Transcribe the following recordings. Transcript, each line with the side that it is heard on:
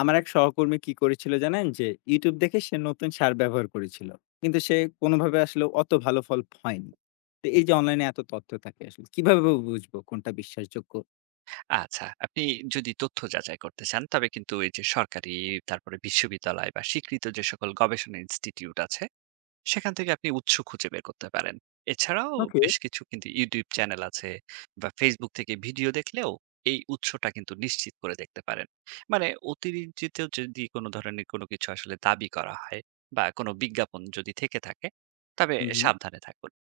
left: আমার এক সহকর্মী কি করেছিল জানেন? যে YouTube দেখে সে নতুন সার ব্যবহার করেছিল। কিন্তু সে কোনোভাবে আসলে অত ভালো ফল হয়নি। তো এই যে অনলাইনে এত তথ্য থাকে আসলে কিভাবে বুঝবো কোনটা বিশ্বাসযোগ্য?
right: আচ্ছা, আপনি যদি তথ্য যাচাই করতে চান তবে কিন্তু এই যে সরকারি তারপরে বিশ্ববিদ্যালয় বা স্বীকৃত যে সকল গবেষণা ইনস্টিটিউট আছে সেখান থেকে আপনি উৎস খুঁজে বের করতে পারেন। এছাড়াও
left: ওকে।
right: বেশ কিছু কিন্তু YouTube চ্যানেল আছে বা Facebook থেকে ভিডিও দেখলেও এই উৎসটা কিন্তু নিশ্চিত করে দেখতে পারেন। মানে অতিরঞ্জিত যদি কোনো ধরনের কোনো কিছু আসলে দাবি করা হয় বা কোনো বিজ্ঞাপন যদি থেকে থাকে তবে
left: হুম, হুম।
right: সাবধানে থাকুন।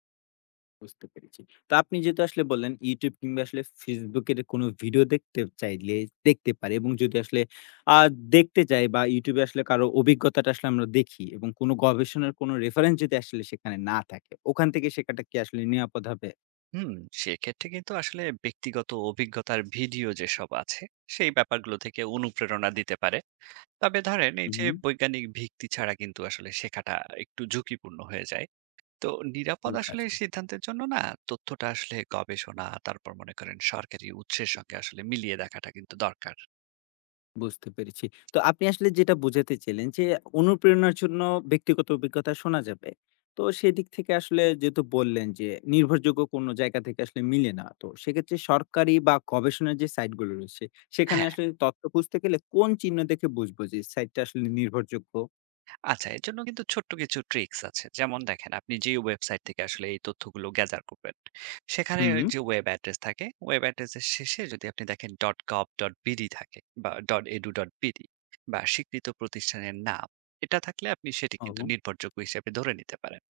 left: বুঝতে পেরেছি। তো আপনি যেহেতু আসলে বললেন YouTube কিংবা আসলে Facebook এর কোনো ভিডিও দেখতে চাইলে দেখতে পারি এবং যদি আসলে আ দেখতে যাই বা YouTube এ আসলে কারো অভিজ্ঞতাটা আসলে আমরা দেখি এবং কোনো গবেষণার কোনো রেফারেন্স যদি আসলে সেখানে না থাকে, ওখান থেকে শেখাটা কি আসলে নিরাপদ হবে?
right: হুম, সেক্ষেত্রে কিন্তু আসলে ব্যক্তিগত অভিজ্ঞতার ভিডিও যেসব আছে সেই ব্যাপারগুলো থেকে অনুপ্রেরণা দিতে পারে, তবে ধরেন এই
left: হুম,
right: যে
left: হুম।
right: বৈজ্ঞানিক ভিত্তি ছাড়া কিন্তু আসলে শেখাটা একটু ঝুঁকিপূর্ণ হয়ে যায়। তো নিরাপদ
left: ঠিক
right: আসলে
left: আছে।
right: সিদ্ধান্তের জন্য না, তথ্যটা আসলে গবেষণা তারপর মনে করেন সরকারি উৎসের সঙ্গে আসলে মিলিয়ে দেখাটা কিন্তু দরকার।
left: বুঝতে পেরেছি। তো আপনি আসলে যেটা বোঝাতে চাইলেন যে, অনুপ্রেরণার জন্য ব্যক্তিগত অভিজ্ঞতা শোনা যাবে। তো সেদিক থেকে আসলে যেহেতু বললেন যে, নির্ভরযোগ্য কোনো জায়গা থেকে আসলে মিলে না। তো সেক্ষেত্রে সরকারি বা গবেষণার যে সাইট গুলো রয়েছে, সেখানে আসলে তথ্য খুঁজতে গেলে কোন চিহ্ন দেখে বুঝবো যে সাইটটা আসলে নির্ভরযোগ্য?
right: আচ্ছা, এর জন্য কিন্তু ছোট্ট কিছু ট্রিক্স আছে। যেমন দেখেন, আপনি যে ওয়েবসাইট থেকে আসলে এই তথ্যগুলো গেদার করবেন, সেখানে
left: হুম।
right: যে ওয়েব অ্যাড্রেস থাকে, ওয়েব অ্যাড্রেসের শেষে যদি আপনি দেখেন .gov.bd থাকে বা .edu.bd বা স্বীকৃত প্রতিষ্ঠানের নাম, এটা থাকলে আপনি সেটি কিন্তু
left: ও।
right: নির্ভরযোগ্য হিসেবে ধরে নিতে পারেন।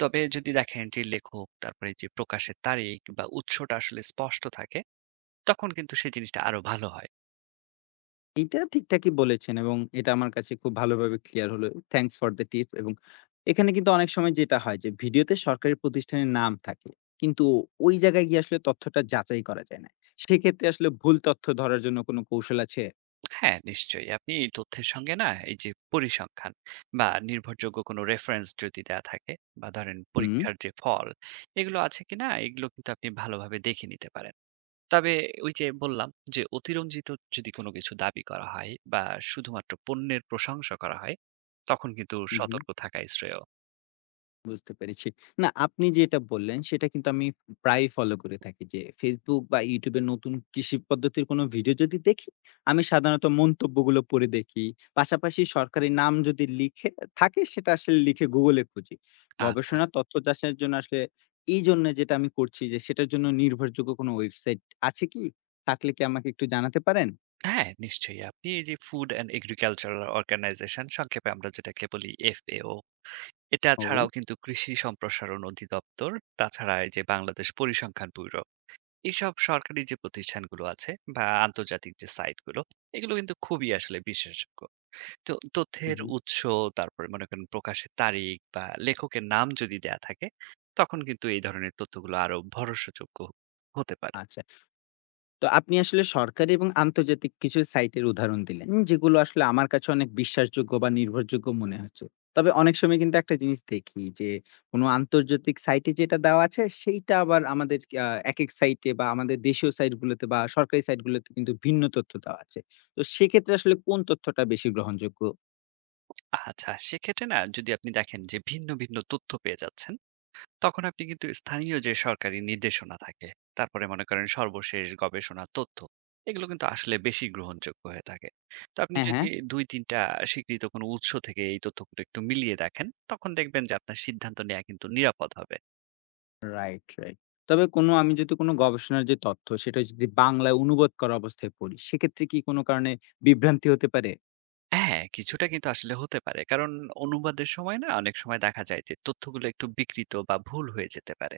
right: তবে যদি দেখেন যে লেখক, তারপরে যে প্রকাশের তারিখ বা উৎসটা আসলে স্পষ্ট থাকে, তখন কিন্তু সেই জিনিসটা আরো ভালো হয়।
left: এইটা ঠিকঠাকই বলেছেন এবং এটা আমার কাছে খুব ভালোভাবে ক্লিয়ার হলো। থ্যাংকস ফর দ্য টিপস এবং এখানে কিন্তু অনেক সময় যেটা হয় যে ভিডিওতে সরকারি প্রতিষ্ঠানের নাম থাকে। কিন্তু ওই জায়গায় গিয়ে আসলে তথ্যটা যাচাই করা যায় না। সেক্ষেত্রে আসলে ভুল তথ্য ধরার জন্য কোনো কৌশল আছে?
right: হ্যাঁ, নিশ্চয়ই আপনি এই তথ্যের সঙ্গে না এই যে পরিসংখ্যান বা নির্ভরযোগ্য কোনো রেফারেন্স যদি দেয়া থাকে বা ধরেন
left: হুম,
right: পরীক্ষার যে ফল এগুলো আছে কিনা এগুলো কিন্তু আপনি ভালোভাবে দেখে নিতে পারেন। তবে ওই যে বললাম যে অতিরঞ্জিত যদি কোনো কিছু দাবি করা হয় বা শুধুমাত্র পণ্যের প্রশংসা করা হয় তখন কিন্তু
left: হু, হু।
right: সতর্ক থাকাই শ্রেয়।
left: বুঝতে পেরেছি। না আপনি যেটা বললেন সেটা কিন্তু আমি প্রায়ই ফলো করে থাকি যে Facebook বা YouTube এর নতুন কৃষি পদ্ধতির কোনো ভিডিও যদি দেখি, আমি সাধারণত মন্তব্যগুলো পড়ে দেখি। পাশাপাশি সরকারি নাম যদি লিখে থাকে সেটা আসলে লিখে Google এ খুঁজি।
right: আচ্ছা,
left: গবেষণা তথ্য যাচাইয়ের জন্য আসলে এই জন্য যেটা আমি করছি যে সেটার জন্য নির্ভরযোগ্য কোনো ওয়েবসাইট আছে কি? থাকলে কি আমাকে একটু জানাতে পারেন?
right: হ্যাঁ নিশ্চয়ই আপনি এই যে ফুড অ্যান্ড এগ্রিকালচারাল অর্গানাইজেশন, সংক্ষেপে আমরা যেটাকে বলি এফএও, এটা ছাড়াও
left: ও,
right: কিন্তু কৃষি সম্প্রসারণ অধিদপ্তর, তাছাড়া এই যে বাংলাদেশ পরিসংখ্যান ব্যুরো, এইসব সরকারি যে প্রতিষ্ঠানগুলো আছে বা আন্তর্জাতিক যে সাইটগুলো এগুলো কিন্তু খুবই আসলে বিশেষজ্ঞ তো
left: হু,
right: তথ্যের
left: হু।
right: উৎস। তারপরে মনে করেন প্রকাশের তারিখ বা লেখকের নাম যদি দেয়া থাকে তখন কিন্তু এই ধরনের তথ্যগুলো আরো ভরসাযোগ্য হতে পারে।
left: আচ্ছা। তো আপনি আসলে সরকারি এবং আন্তর্জাতিক কিছু সাইটের উদাহরণ দিলেন যেগুলো আসলে আমার কাছে অনেক বিশ্বাসযোগ্য বা নির্ভরযোগ্য মনে হচ্ছে। তবে অনেক সময় কিন্তু একটা জিনিস দেখি যে কোনো আন্তর্জাতিক সাইটে যেটা দেওয়া আছে সেইটা আবার আমাদের একেক সাইটে বা আমাদের দেশীয় সাইটগুলোতে বা সরকারি সাইটগুলোতে কিন্তু ভিন্ন তথ্য দেওয়া আছে। তো সেক্ষেত্রে আসলে কোন তথ্যটা বেশি গ্রহণযোগ্য?
right: আচ্ছা, সেক্ষেত্রে না যদি আপনি দেখেন যে ভিন্ন ভিন্ন তথ্য পেয়ে যাচ্ছেন তখন আপনি কিন্তু স্থানীয় যে সরকারি নির্দেশনা থাকে তারপরে মনে করেন সর্বশেষ গবেষণার তথ্য এগুলো কিন্তু আসলে বেশি গ্রহণযোগ্য হয়ে থাকে। তো আপনি
left: হ্যাঁ, হ্যাঁ।
right: যদি দুই তিনটা স্বীকৃত কোনো উৎস থেকে এই তথ্যগুলো একটু মিলিয়ে দেখেন তখন দেখবেন যে আপনার সিদ্ধান্ত নেওয়া কিন্তু নিরাপদ হবে।
left: Right, right. তবে কোনো আমি যদি কোনো গবেষণার যে তথ্য সেটা যদি বাংলায় অনুবাদ করা অবস্থায় পড়ি সেক্ষেত্রে কি কোনো কারণে বিভ্রান্তি হতে পারে?
right: হ্যাঁ, কিছুটা কিন্তু আসলে হতে পারে কারণ অনুবাদের সময় না অনেক সময় দেখা যায় যে তথ্যগুলো একটু বিকৃত বা ভুল হয়ে যেতে পারে,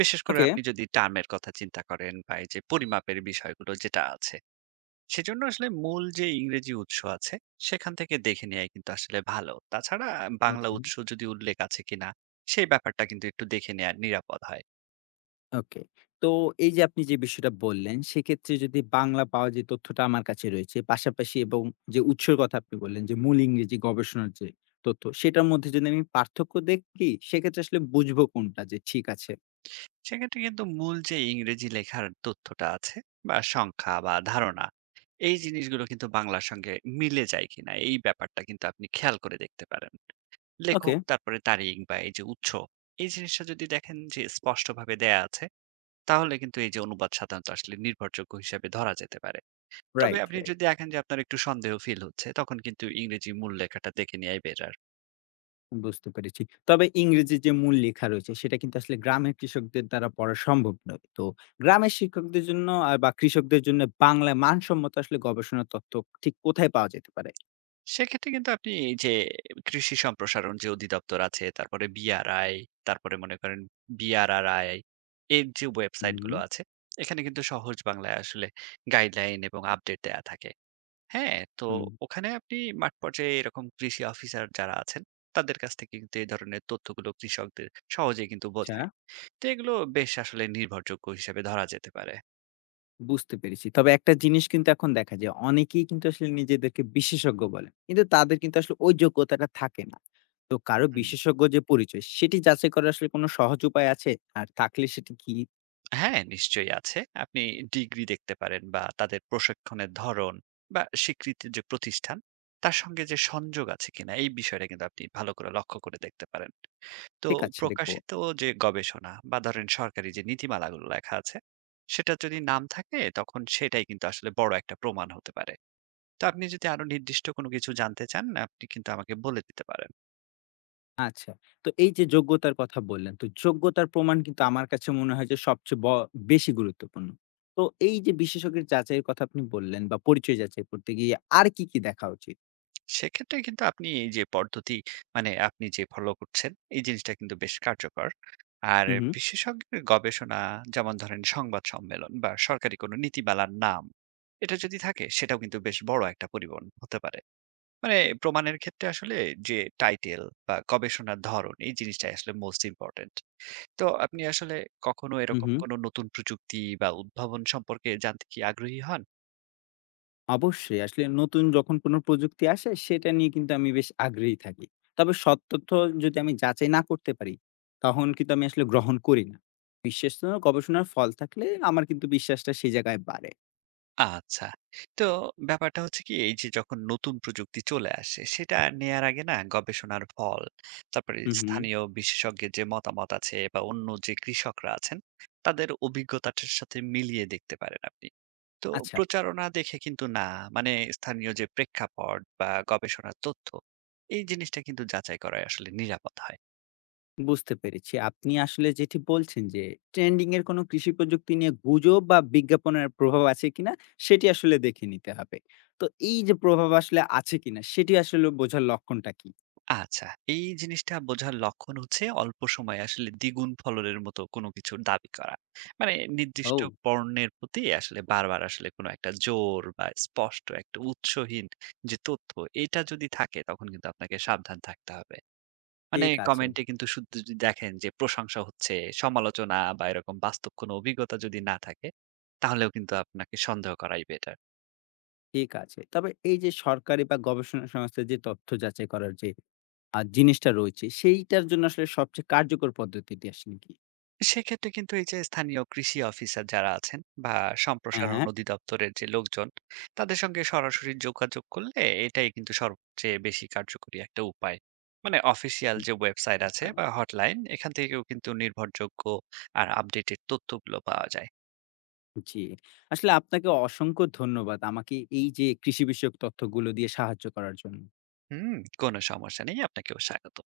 right: বিশেষ করে
left: ওকে।
right: আপনি যদি টার্মের কথা চিন্তা করেন বা এই যে পরিমাপের বিষয়গুলো যেটা আছে। সেজন্য আসলে মূল যে ইংরেজি উৎস আছে সেখান থেকে দেখে নেওয়াই কিন্তু আসলে ভালো। তাছাড়া বাংলা
left: ওকে।
right: উৎস যদি উল্লেখ আছে কিনা সেই ব্যাপারটা কিন্তু একটু দেখে নেয়া নিরাপদ হয়।
left: ওকে। তো এই যে আপনি যে বিষয়টা বললেন, সেক্ষেত্রে যদি বাংলা পাওয়া যে তথ্যটা আমার কাছে রয়েছে, পাশাপাশি এবং যে উৎসের কথা আপনি বললেন যে মূল ইংরেজি গবেষণার যে তথ্য, সেটার মধ্যে যদি আমি পার্থক্য দেখি, সেক্ষেত্রে আসলে বুঝবো কোনটা যে ঠিক আছে।
right: সেক্ষেত্রে কিন্তু মূল যে ইংরেজি লেখার তথ্যটা আছে বা সংখ্যা বা ধারণা এই জিনিসগুলো কিন্তু বাংলার সঙ্গে মিলে যায় কিনা এই ব্যাপারটা কিন্তু আপনি খেয়াল করে দেখতে পারেন।
left: ওকে,
right: লেখক তারপরে তারিখ বা এই যে উৎস এই জিনিসটা যদি দেখেন যে স্পষ্টভাবে দেয়া আছে তাহলে কিন্তু এই যে অনুবাদ সাধারণত আসলে নির্ভরযোগ্য হিসেবে ধরা যেতে পারে। তবে
left: রাইট,
right: আপনি
left: রাইট।
right: যদি দেখেন যে আপনার একটু সন্দেহ ফিল হচ্ছে, তখন কিন্তু ইংরেজি মূল লেখাটা দেখে নেয়াই বেটার।
left: বুঝতে পেরেছি। তবে ইংরেজি যে মূল লেখা রয়েছে, সেটা কিন্তু আসলে গ্রামের কৃষকদের দ্বারা পড়া সম্ভব নয়। তো গ্রামের শিক্ষকদের জন্য বা কৃষকদের জন্য বাংলায় মানসম্মত আসলে গবেষণার তথ্য ঠিক কোথায় পাওয়া যেতে পারে?
right: সেক্ষেত্রে কিন্তু আপনি এই যে কৃষি সম্প্রসারণ যে অধিদপ্তর আছে, তারপরে BRI, তারপরে মনে করেন BRRI এর যে ওয়েবসাইট
left: হুম,
right: গুলো আছে, এখানে কিন্তু সহজ বাংলায় আসলে গাইডলাইন এবং আপডেট দেয়া থাকে। হ্যাঁ? তো
left: হুম।
right: ওখানে আপনি মাঠ পর্যায়ে এরকম কৃষি অফিসার যারা আছেন, তাদের কাছ থেকে কিন্তু এই ধরনের তথ্যগুলো কৃষকদের সহজেই কিন্তু
left: আচ্ছা।
right: বোঝায়। তো এগুলো বেশ আসলে নির্ভরযোগ্য হিসেবে ধরা যেতে পারে।
left: বুঝতে পেরেছি। তবে একটা জিনিস কিন্তু এখন দেখা যায় অনেকেই কিন্তু আসলে নিজেদেরকে বিশেষজ্ঞ বলেন। কিন্তু তাদের কিন্তু আসলে ওই যোগ্যতাটা থাকে না। তো কারো
right: হুম।
left: বিশেষজ্ঞ যে পরিচয় সেটি যাচাই করার আসলে কোনো সহজ উপায় আছে? আর থাকলে সেটি কি?
right: হ্যাঁ, নিশ্চয়ই আছে। আপনি ডিগ্রি দেখতে পারেন বা তাদের প্রশিক্ষণের ধরন বা স্বীকৃতির যে প্রতিষ্ঠান, তার সঙ্গে যে সংযোগ আছে কিনা এই বিষয়টা কিন্তু আপনি ভালো করে লক্ষ্য করে দেখতে পারেন। তো
left: ঠিক আছে দেখব।
right: প্রকাশিত যে গবেষণা বা ধরেন সরকারি যে নীতিমালাগুলো লেখা আছে, সেটা যদি নাম থাকে তখন সেটাই কিন্তু আসলে বড় একটা প্রমাণ হতে পারে। তো আপনি যদি আরো নির্দিষ্ট কোনো কিছু জানতে চান, আপনি কিন্তু আমাকে বলে দিতে পারেন।
left: আচ্ছা। তো এই যে যোগ্যতার কথা বললেন, তো যোগ্যতার প্রমাণ কিন্তু আমার কাছে মনে হয় যে সবচেয়ে বেশি গুরুত্বপূর্ণ। তো এই যে বিশেষজ্ঞের যাচাইয়ের কথা আপনি বললেন বা পরিচয় যাচাই করতে গিয়ে আর কি, কি দেখা উচিত?
right: সেক্ষেত্রে কিন্তু আপনি এই যে পদ্ধতি, মানে আপনি যে ফলো করছেন এই জিনিসটা কিন্তু বেশ কার্যকর। আর
left: হু, হু।
right: বিশেষজ্ঞের গবেষণা যেমন ধরেন সংবাদ সম্মেলন বা সরকারি কোনো নীতিমালার নাম এটা যদি থাকে সেটাও কিন্তু বেশ বড় একটা পরিবহন হতে পারে। মানে প্রমাণের ক্ষেত্রে আসলে যে টাইটেল বা গবেষণার ধরন এই জিনিসটাই আসলে মোস্ট ইম্পোর্টেন্ট। তো আপনি আসলে কখনো
left: হু,
right: এরকম
left: হু।
right: কোনো নতুন প্রযুক্তি বা উদ্ভাবন সম্পর্কে জানতে কি আগ্রহী হন?
left: অবশ্যই। আসলে নতুন যখন কোনো প্রযুক্তি আসে সেটা নিয়ে কিন্তু আমি বেশ আগ্রহী থাকি। তবে সৎ তথ্য যদি আমি যাচাই না করতে পারি, তখন কিন্তু আমি আসলে গ্রহণ করি না। বিশ্বস্ত গবেষণার ফল থাকলে আমার কিন্তু বিশ্বাসটা সেই জায়গায় বাড়ে।
right: আচ্ছা। তো ব্যাপারটা হচ্ছে কি এই যে যখন নতুন প্রযুক্তি চলে আসে সেটা নেয়ার আগে না গবেষণার ফল, তারপরে
left: হুম, হুম।
right: স্থানীয় বিশেষজ্ঞের যে মতামত আছে বা অন্য যে কৃষকরা আছেন তাদের অভিজ্ঞতাটার সাথে মিলিয়ে দেখতে পারেন আপনি। তো
left: আচ্ছা,
right: প্রচারণা দেখে কিন্তু না, মানে স্থানীয় যে প্রেক্ষাপট বা গবেষণার তথ্য এই জিনিসটা কিন্তু যাচাই করাই আসলে নিরাপদ হয়।
left: বুঝতে পেরেছি। আপনি আসলে যেটি বলছেন যে ট্রেন্ডিং এর কোনো কৃষি প্রযুক্তি নিয়ে গুজব বা বিজ্ঞাপনের প্রভাব আছে কিনা সেটি আসলে দেখে নিতে হবে। তো এই যে প্রভাব আসলে আছে কিনা সেটি আসলে বোঝার লক্ষণটা কি?
right: আচ্ছা, এই জিনিসটা বোঝার লক্ষণ হচ্ছে অল্প সময়ে আসলে দ্বিগুণ ফলনের মতো কোনো কিছুর দাবি করা। মানে নির্দিষ্ট
left: ও!
right: পণ্যের প্রতি আসলে বারবার আসলে কোনো একটা জোর বা স্পষ্ট একটা উৎসহীন যে তথ্য, এটা যদি থাকে তখন কিন্তু আপনাকে সাবধান থাকতে হবে। মানে
left: ঠিক আছে।
right: কমেন্টে কিন্তু শুধু যদি দেখেন যে প্রশংসা হচ্ছে, সমালোচনা বা এরকম বাস্তব কোনো অভিজ্ঞতা যদি না থাকে, তাহলেও কিন্তু আপনাকে সন্দেহ করাই বেটার।
left: ঠিক আছে। তবে এই যে সরকারি বা গবেষণা সংস্থা যে তথ্য যাচাই করার যে জিনিসটা রয়েছে, সেইটার জন্য আসলে সবচেয়ে কার্যকর পদ্ধতিটি আসলে কি?
right: সেক্ষেত্রে কিন্তু এই যে স্থানীয় কৃষি অফিসার যারা আছেন বা সম্প্রসারণ
left: হ্যাঁ,
right: অধিদপ্তরের যে লোকজন তাদের সঙ্গে সরাসরি যোগাযোগ করলে এটাই কিন্তু সবচেয়ে বেশি কার্যকরী একটা উপায়। মানে অফিসিয়াল যে ওয়েবসাইট
left: বুঝতে
right: আছে বা
left: পারলাম।
right: হটলাইন এখান থেকেও কিন্তু নির্ভরযোগ্য আর আপডেটেড তথ্যগুলো পাওয়া যায়।
left: জি। আসলে আপনাকে অসংখ্য ধন্যবাদ। আমাকে এই যে কৃষি বিষয়ক তথ্যগুলো দিয়ে সাহায্য করার জন্য।
right: হুম, কোনো সমস্যা নেই, আপনাকেও স্বাগত।